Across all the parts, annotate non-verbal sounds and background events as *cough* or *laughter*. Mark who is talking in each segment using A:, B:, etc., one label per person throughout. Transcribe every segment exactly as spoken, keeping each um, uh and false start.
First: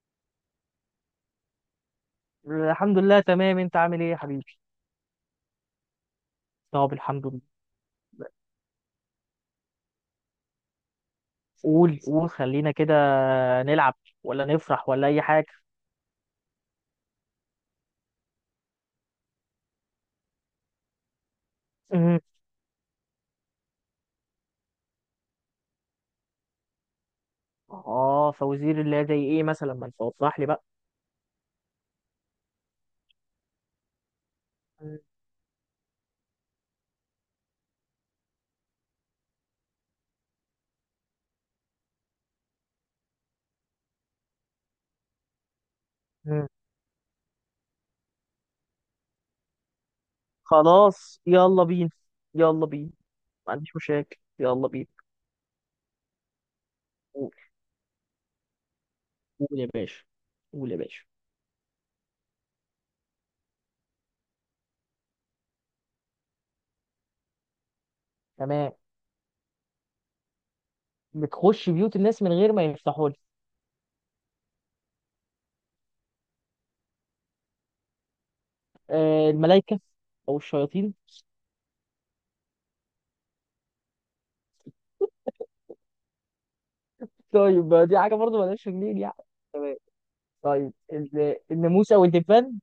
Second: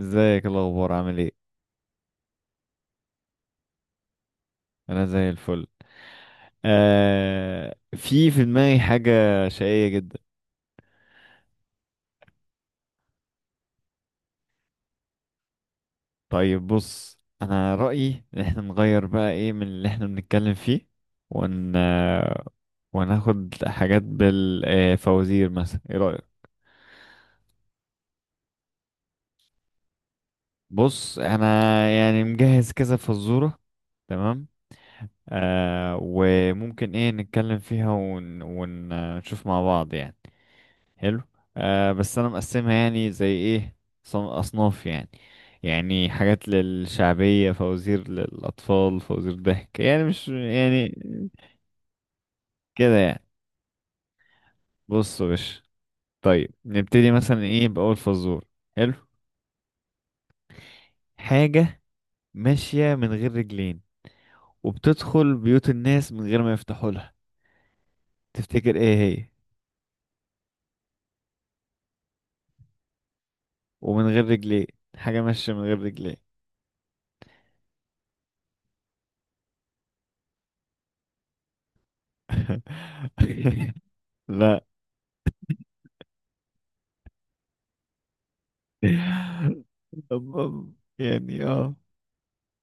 A: ازيك؟ إيه الاخبار؟ عامل ايه؟
B: الحمد لله، تمام. انت عامل ايه يا حبيبي؟
A: انا زي الفل.
B: طب الحمد لله.
A: آه، في في دماغي حاجه شقيه جدا.
B: قول قول خلينا كده نلعب، ولا نفرح، ولا اي حاجه.
A: طيب بص، انا رايي ان احنا نغير بقى ايه من اللي احنا بنتكلم فيه. ون
B: مم.
A: وناخد حاجات بالفوازير، مثلا ايه رايك؟
B: اه، فوزير، الله، زي ايه مثلا؟ ما انت وضح لي بقى.
A: بص انا يعني مجهز كذا فزوره، تمام. آه وممكن ايه نتكلم فيها ون... ونشوف مع بعض يعني. حلو. آه بس انا مقسمها يعني زي ايه، صن- اصناف يعني. يعني
B: مم.
A: حاجات للشعبية، فوازير للأطفال، فوازير ضحك، يعني مش يعني
B: خلاص، يلا بينا، يلا بينا،
A: كده يعني.
B: ما عنديش مشاكل، يلا بينا.
A: بص يا باشا، طيب نبتدي
B: قول
A: مثلا ايه بأول فزور. حلو.
B: قول يا باشا. قول يا باشا.
A: حاجة ماشية من غير رجلين وبتدخل بيوت الناس من غير ما يفتحوا لها،
B: تمام.
A: تفتكر ايه هي؟
B: بتخش بيوت الناس من غير ما يفتحوا لك.
A: ومن غير رجلين، حاجة ماشية من غير رجلين.
B: آه، الملائكه او الشياطين.
A: *laughs* لا.
B: طيب، ما دي حاجه برضه مالهاش رجلين يعني. تمام. طيب،
A: *laughs*
B: ال-
A: يعني اه.
B: الناموس او الدبان.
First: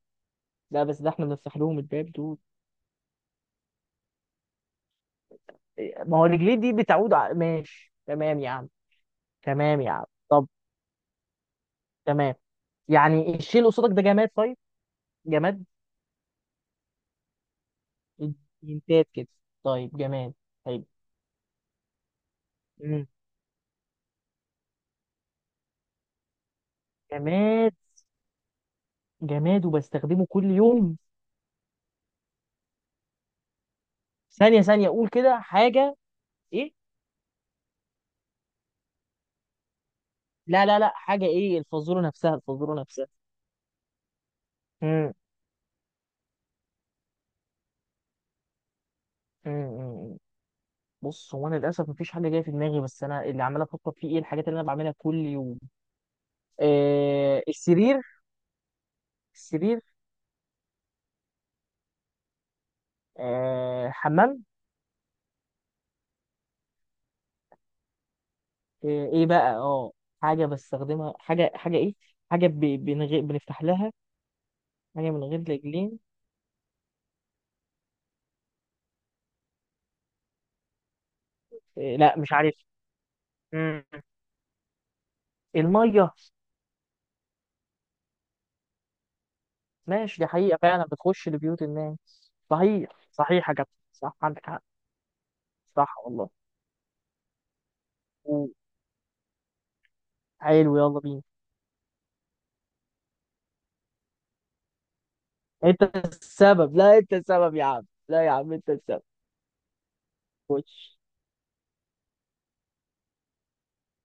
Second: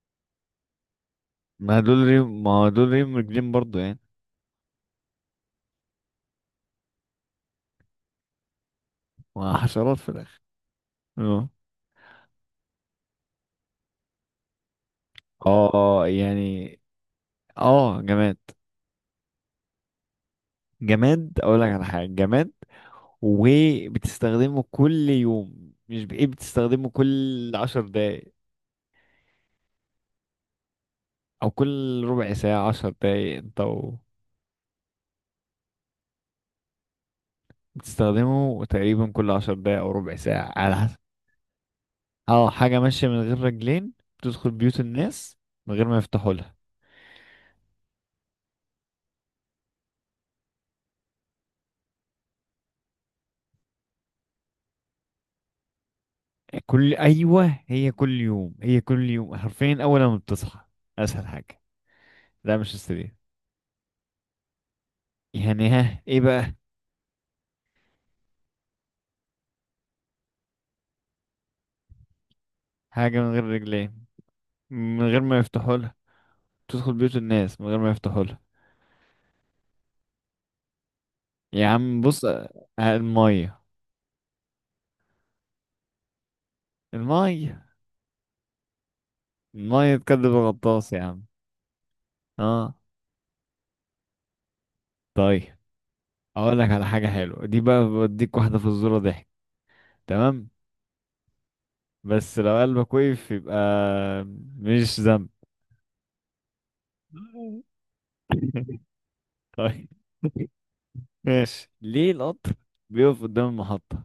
B: لا، بس ده احنا بنفتح
A: ما
B: لهم
A: دول
B: الباب
A: ريم
B: دول.
A: ما دول ريم مرجلين برضو يعني.
B: إيه، ما هو رجليه دي بتعود ع... ماشي تمام يا عم.
A: ما
B: تمام يا
A: حشرات
B: عم،
A: في الاخر.
B: طب.
A: اه.
B: تمام. يعني الشيء اللي قصادك ده جماد؟ طيب، جماد.
A: اه آه، يعني اه جماد.
B: انتات كده. طيب جماد. طيب.
A: جماد، اقول لك على حاجه جماد،
B: مم.
A: وبتستخدمه كل يوم، مش بايه بتستخدمه كل
B: جماد.
A: عشر دقايق.
B: جماد وبستخدمه كل يوم.
A: او كل ربع ساعه، عشر دقايق، انت و...
B: ثانية ثانية، أقول كده حاجة. إيه؟
A: بتستخدمه تقريبا كل عشر دقايق او ربع ساعه
B: لا
A: على
B: لا لا،
A: حسب.
B: حاجة إيه؟ الفازورة نفسها،
A: اه حاجه
B: الفازورة
A: ماشيه
B: نفسها.
A: من غير رجلين، بتدخل بيوت
B: مم.
A: الناس من غير ما يفتحوا لها.
B: مم. مم. بص، هو أنا للأسف مفيش حاجة جاية في دماغي، بس أنا اللي عمال أفكر فيه إيه الحاجات اللي أنا بعملها كل يوم.
A: كل
B: آه،
A: ايوه، هي
B: السرير.
A: كل يوم هي كل يوم
B: السرير.
A: حرفيا اول ما بتصحى، اسهل حاجه. لا مش السرير.
B: آه، حمام.
A: يعني ها ايه بقى.
B: آه، ايه بقى؟ اه، حاجة بستخدمها. حاجة حاجة ايه. حاجة ب- من
A: حاجه
B: غير
A: من غير
B: بنفتح لها.
A: رجلين، من
B: حاجة
A: غير
B: من
A: ما
B: غير
A: يفتحوا لها،
B: رجلين.
A: تدخل بيوت الناس من غير ما يفتحوا لها. يا
B: آه،
A: عم
B: لا،
A: بص،
B: مش
A: آه،
B: عارف.
A: الميه.
B: مم. المية.
A: الميه. الميه
B: ماشي،
A: تكذب
B: دي حقيقة فعلا
A: الغطاس يا عم.
B: بتخش لبيوت الناس،
A: اه.
B: صحيح، صحيح يا كابتن، صح عندك حق.
A: طيب،
B: صح والله.
A: اقول لك على حاجه حلوه دي بقى، بديك
B: و-
A: واحده في الزوره ضحك، تمام.
B: حلو، يلا بينا.
A: بس لو قلبك وقف، يبقى مش ذنب.
B: انت السبب، لا، انت السبب يا عم، لا يا عم، انت
A: *laughs*
B: السبب.
A: طيب.
B: خش.
A: ماشي ليه القطر بيقف قدام المحطة؟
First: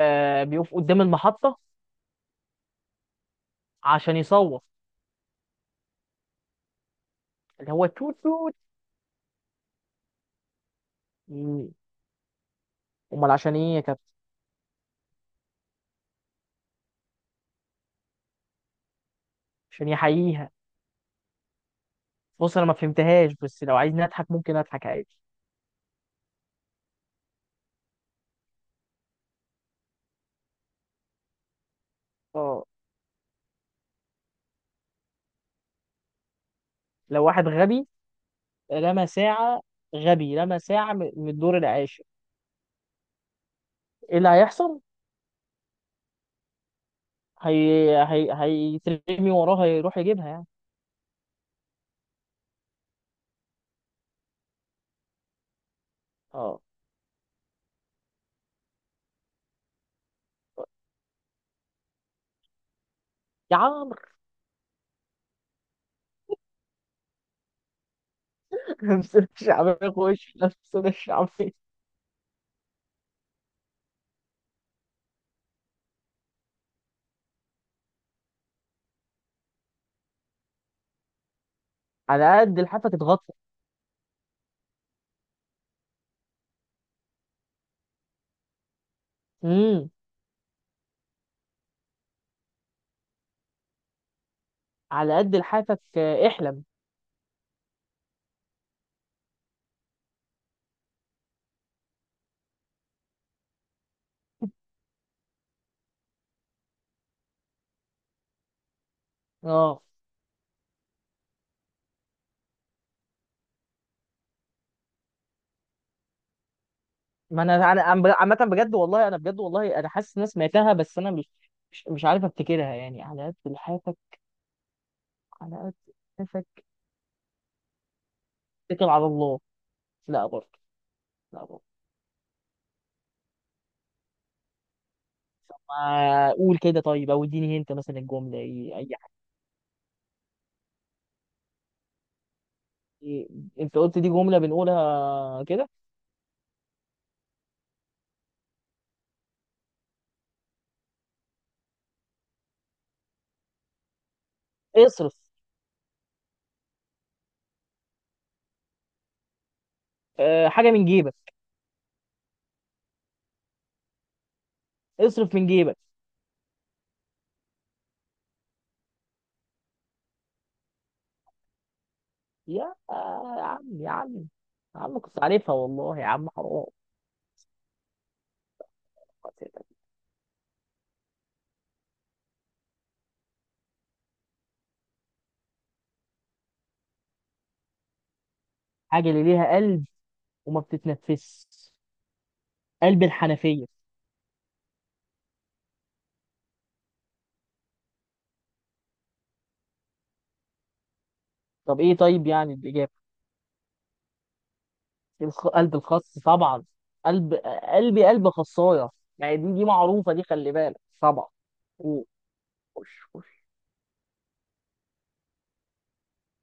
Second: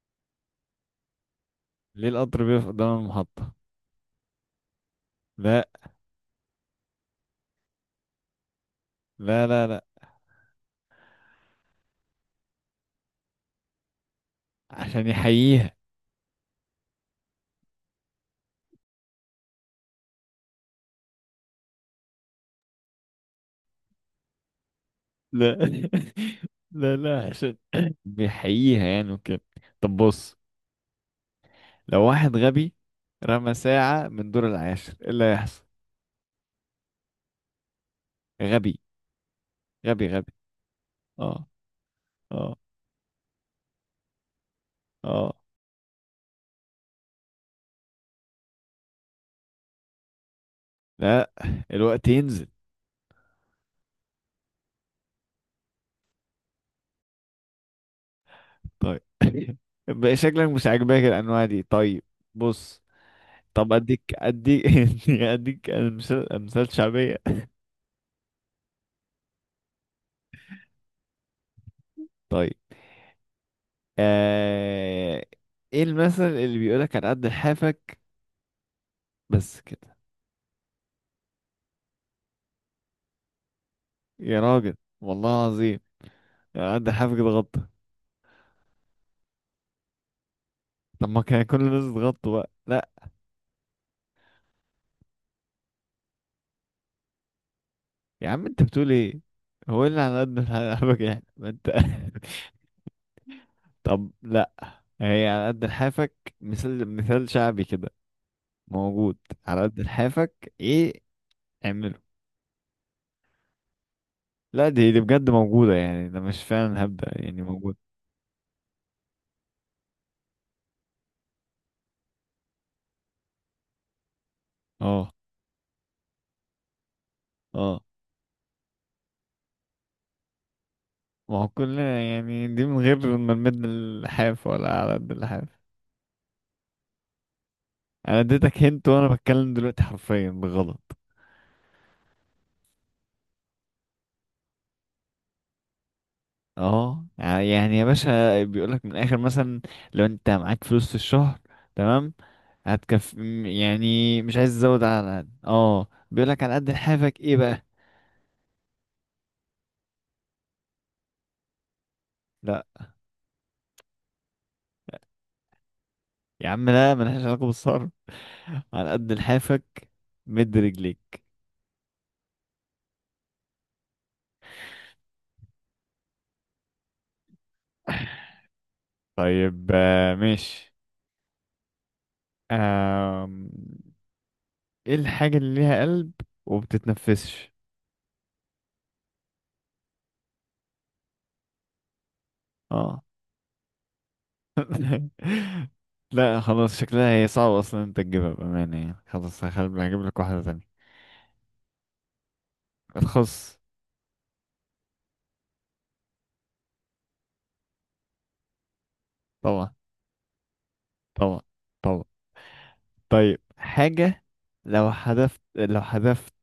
B: آه، بيقف قدام المحطة.
A: ليه القطر بيقف قدام المحطة؟
B: عشان يصوت.
A: لا
B: اللي هو توت توت.
A: لا لا. لا
B: مم. امال عشان ايه يا كابتن؟
A: عشان يحييها.
B: عشان يحييها. بص انا ما فهمتهاش، بس لو عايزني اضحك ممكن اضحك عادي.
A: لا *laughs* لا لا، عشان بيحييها يعني وكده. طب بص، لو واحد
B: اه.
A: غبي رمى ساعة من دور العاشر، ايه اللي هيحصل؟
B: لو واحد غبي
A: غبي
B: رمى ساعة،
A: غبي غبي.
B: غبي رمى ساعة م- من
A: اه
B: الدور العاشر،
A: اه
B: ايه اللي هيحصل؟
A: اه.
B: هي هي هيترمي وراه هيروح يجيبها يعني؟
A: لا، الوقت ينزل.
B: اه.
A: طيب *laughs* بقى شكلك مش عاجباك الانواع دي، طيب. بص،
B: يا
A: طب
B: عمرو.
A: اديك اديك *laughs* اديك مثال، مثال شعبية.
B: *laughs* لمسنا الشعبية في وشي، لمسنا الشعبية.
A: طيب. آه... ايه المثل اللي بيقولك على قد لحافك؟ بس كده.
B: على قد لحافك اتغطى.
A: يا راجل، والله العظيم، على قد لحافك ده غطا.
B: امم.
A: طب ما كان كل الناس تغطوا بقى، لا.
B: على قد لحافك، آه، احلم.
A: يا عم انت بتقول ايه؟ هو إيه اللي على قد *laughs* لحافك يعني، ما انت *laughs* طب لا، هي على قد لحافك مثال، مثال شعبي كده، موجود. على قد
B: اه.
A: لحافك ايه اعمله. لا دي دي بجد موجودة، يعني ده مش فعلا هبدأ يعني
B: ما انا
A: موجود.
B: انا عم- عامة بجد والله، انا بجد والله، انا حاسس ان انا سمعتها، بس انا مش، مش مش عارف افتكرها يعني. على قد لحافك.
A: اه
B: على قد لحافك
A: اه.
B: اتكل على الله. لا، برضه.
A: ما
B: لا،
A: هو
B: برضه.
A: كلنا يعني دي من غير ما نمد اللحاف، ولا على قد اللحاف.
B: طب ما قول كده طيب، او اديني انت مثلا
A: انا
B: الجمله،
A: اديتك
B: اي
A: هنت
B: اي
A: وانا
B: حاجه.
A: بتكلم دلوقتي حرفيا بغلط.
B: إيه؟ انت قلت دي جمله بنقولها كده.
A: اه يعني يا باشا، بيقولك من الاخر مثلا، لو انت معاك فلوس في الشهر، تمام، هتكفي م- يعني مش عايز تزود،
B: اصرف.
A: على قد اه بيقولك على قد لحافك، ايه بقى.
B: أه، حاجه من جيبك.
A: لا
B: اصرف من جيبك.
A: يا عم لا، ملهاش علاقة بالصرف، على قد لحافك مد رجليك.
B: يا يا عم، يا عم، يا عم، كنت عارفها والله، يا عم حرام.
A: طيب، آه، ماشي. آه، ايه الحاجة اللي ليها قلب وبتتنفسش؟
B: حاجه اللي ليها قلب وما بتتنفس.
A: اه.
B: قلب الحنفيه.
A: *laughs* لا خلاص شكلها هي صعبة اصلا انت تجيبها بأمانة، يعني خلاص هخل- هجيب لك واحدة تانية.
B: طب ايه، طيب يعني الاجابه؟
A: الخص.
B: الخ- قلب الخس طبعا. قلب. قلبي قلب خصايه. يعني دي دي
A: طبعا
B: معروفه دي، خلي بالك طبعا.
A: طبعا طبعا.
B: خش. خش.
A: طيب حاجة، لو حذفت لو حذفت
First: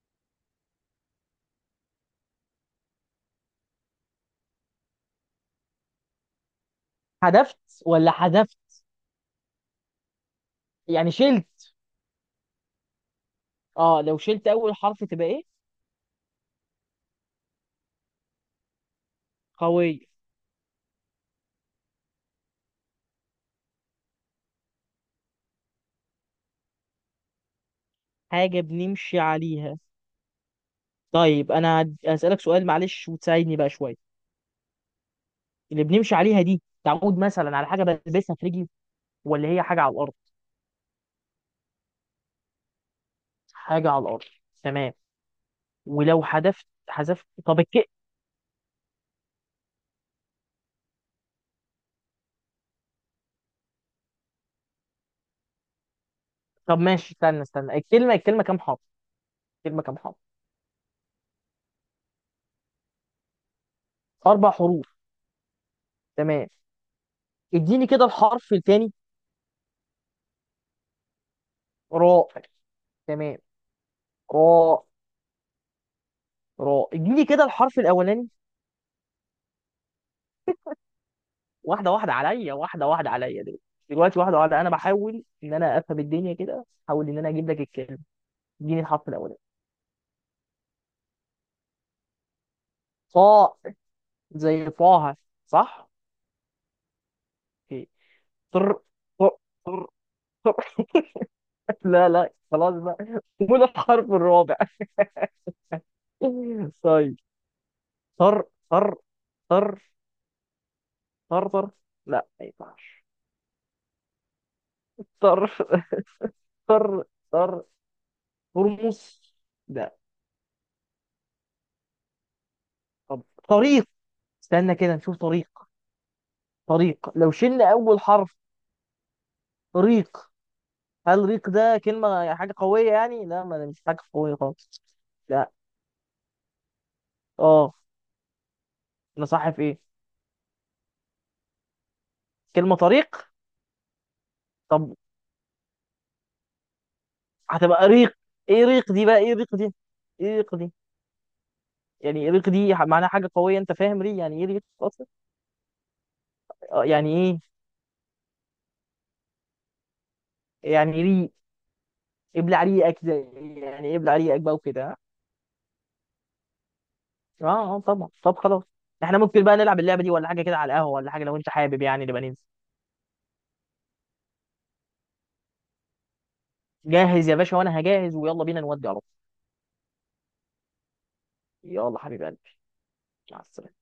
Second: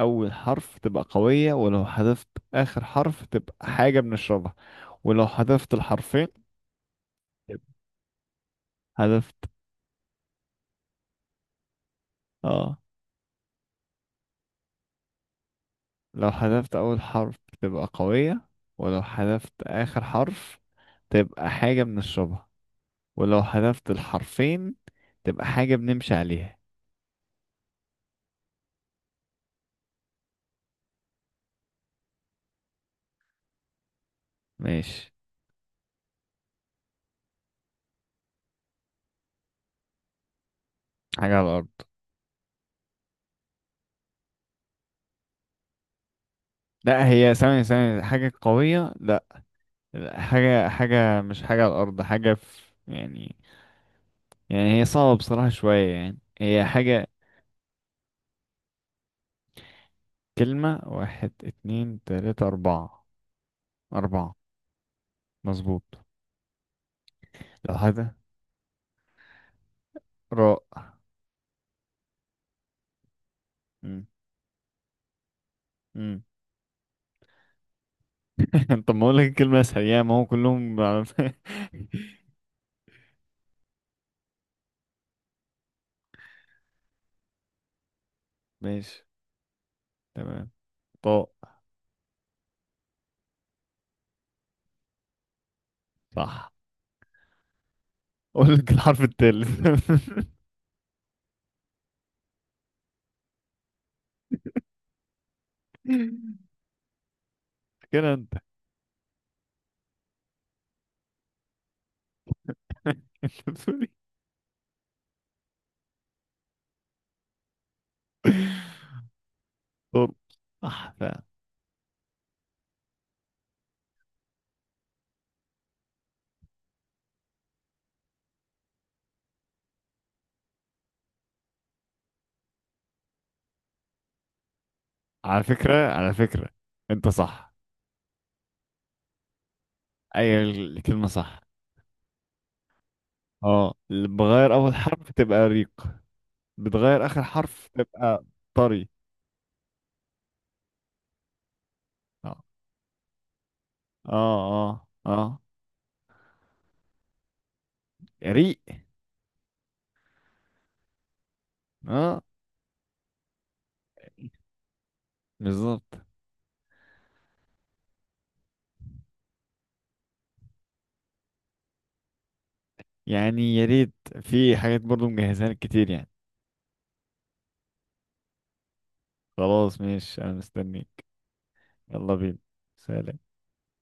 A: أول حرف تبقى قوية، ولو حذفت آخر حرف تبقى حاجة بنشربها، ولو حذفت الحرفين
B: حذفت
A: تبقى.
B: ولا حذفت
A: حذفت،
B: يعني شلت؟
A: اه.
B: اه، لو شلت اول حرف تبقى ايه؟
A: لو حذفت أول حرف تبقى قوية، ولو حذفت آخر
B: قوية.
A: حرف تبقى حاجة بنشربها، ولو حذفت الحرفين تبقى حاجة بنمشي عليها.
B: حاجة بنمشي عليها. طيب، انا هد- هسألك سؤال، معلش وتساعدني بقى شوية.
A: ماشي.
B: اللي بنمشي عليها دي تعود مثلا على حاجة بلبسها في رجلي، ولا هي حاجة على الارض؟
A: حاجة على الأرض.
B: حاجة على الارض. تمام. ولو حذفت
A: لا
B: حذفت
A: هي
B: طب
A: ثانية
B: الك...
A: ثانية، حاجة قوية، لا. لا، حاجة حاجة مش حاجة على الأرض، حاجة في، يعني، يعني هي صعبة بصراحة شوية، يعني هي
B: طب
A: حاجة.
B: ماشي، استنى استنى، الكلمة الكلمة كام حرف؟ الكلمة كام حرف؟
A: كلمة، واحد اتنين تلاتة أربعة، أربعة.
B: اربع حروف.
A: مظبوط.
B: تمام.
A: لو
B: اديني كده
A: حاجة،
B: الحرف الثاني.
A: راء.
B: راء. تمام.
A: مم.
B: راء.
A: مم.
B: راء، اديني كده الحرف الاولاني.
A: *laughs* طب ما أقولك الكلمة أسهل، يعني ما هو كلهم على-
B: واحده واحده
A: *laughs*
B: عليا، واحده واحده عليا دلوقتي، دلوقتي واحده واحده، انا بحاول ان انا افهم الدنيا كده، احاول ان انا اجيب لك الكلمه. اديني
A: ماشي.
B: الحرف الاولاني.
A: تمام. طاء.
B: صاء. زي فاها. صح.
A: صح.
B: اوكي.
A: اقول لك
B: طر،
A: الحرف
B: طر،
A: التالت.
B: طر، طر. *laughs* لا لا، خلاص بقى. قول الحرف الرابع
A: *laughs*
B: *laughs* طيب.
A: كده انت
B: طر، طر، طر، طر، طر. لا، ما ينفعش.
A: انت بتقول
B: طر، طر، طر.
A: ايه؟
B: ترمس. لا.
A: طب. صح فعلا.
B: طب. طريق. استنى كده نشوف، طريق. طريق، لو شلنا اول حرف، ريق. هل ريق ده كلمه يعني حاجه قويه؟ يعني لا، ما ده مش حاجه قويه خالص.
A: على
B: لا.
A: فكرة، على فكرة انت صح.
B: اه. انا صح في ايه؟
A: اي الكلمة صح.
B: كلمه طريق.
A: اه اللي بغير اول
B: طب
A: حرف تبقى ريق، بتغير اخر حرف
B: هتبقى ريق.
A: تبقى
B: ايه
A: طري.
B: ريق دي بقى؟ ايه ريق دي؟ ايه ريق دي؟ يعني إيه
A: اه
B: ريق دي ح- معناها حاجه قويه؟ انت فاهم
A: اه
B: ري؟ يعني ايه ريق
A: اه.
B: اصلا؟
A: اه
B: آه، يعني ايه.
A: ريق.
B: يعني ري.
A: اه
B: ابلع ريقك ده. يعني ابلع ريقك بقى وكده.
A: بالظبط.
B: اه اه طبعا. طب خلاص، احنا ممكن بقى نلعب اللعبه دي ولا حاجه كده على القهوه، ولا حاجه، لو انت حابب يعني نبقى ننزل.
A: يعني يا ريت، في حاجات برضو مجهزها لك كتير يعني.
B: جاهز يا باشا، وانا هجهز ويلا بينا نودي على طول.
A: خلاص ماشي انا مستنيك.
B: يلا
A: يلا
B: حبيب
A: بينا.
B: قلبي.
A: سلام.
B: مع السلامة.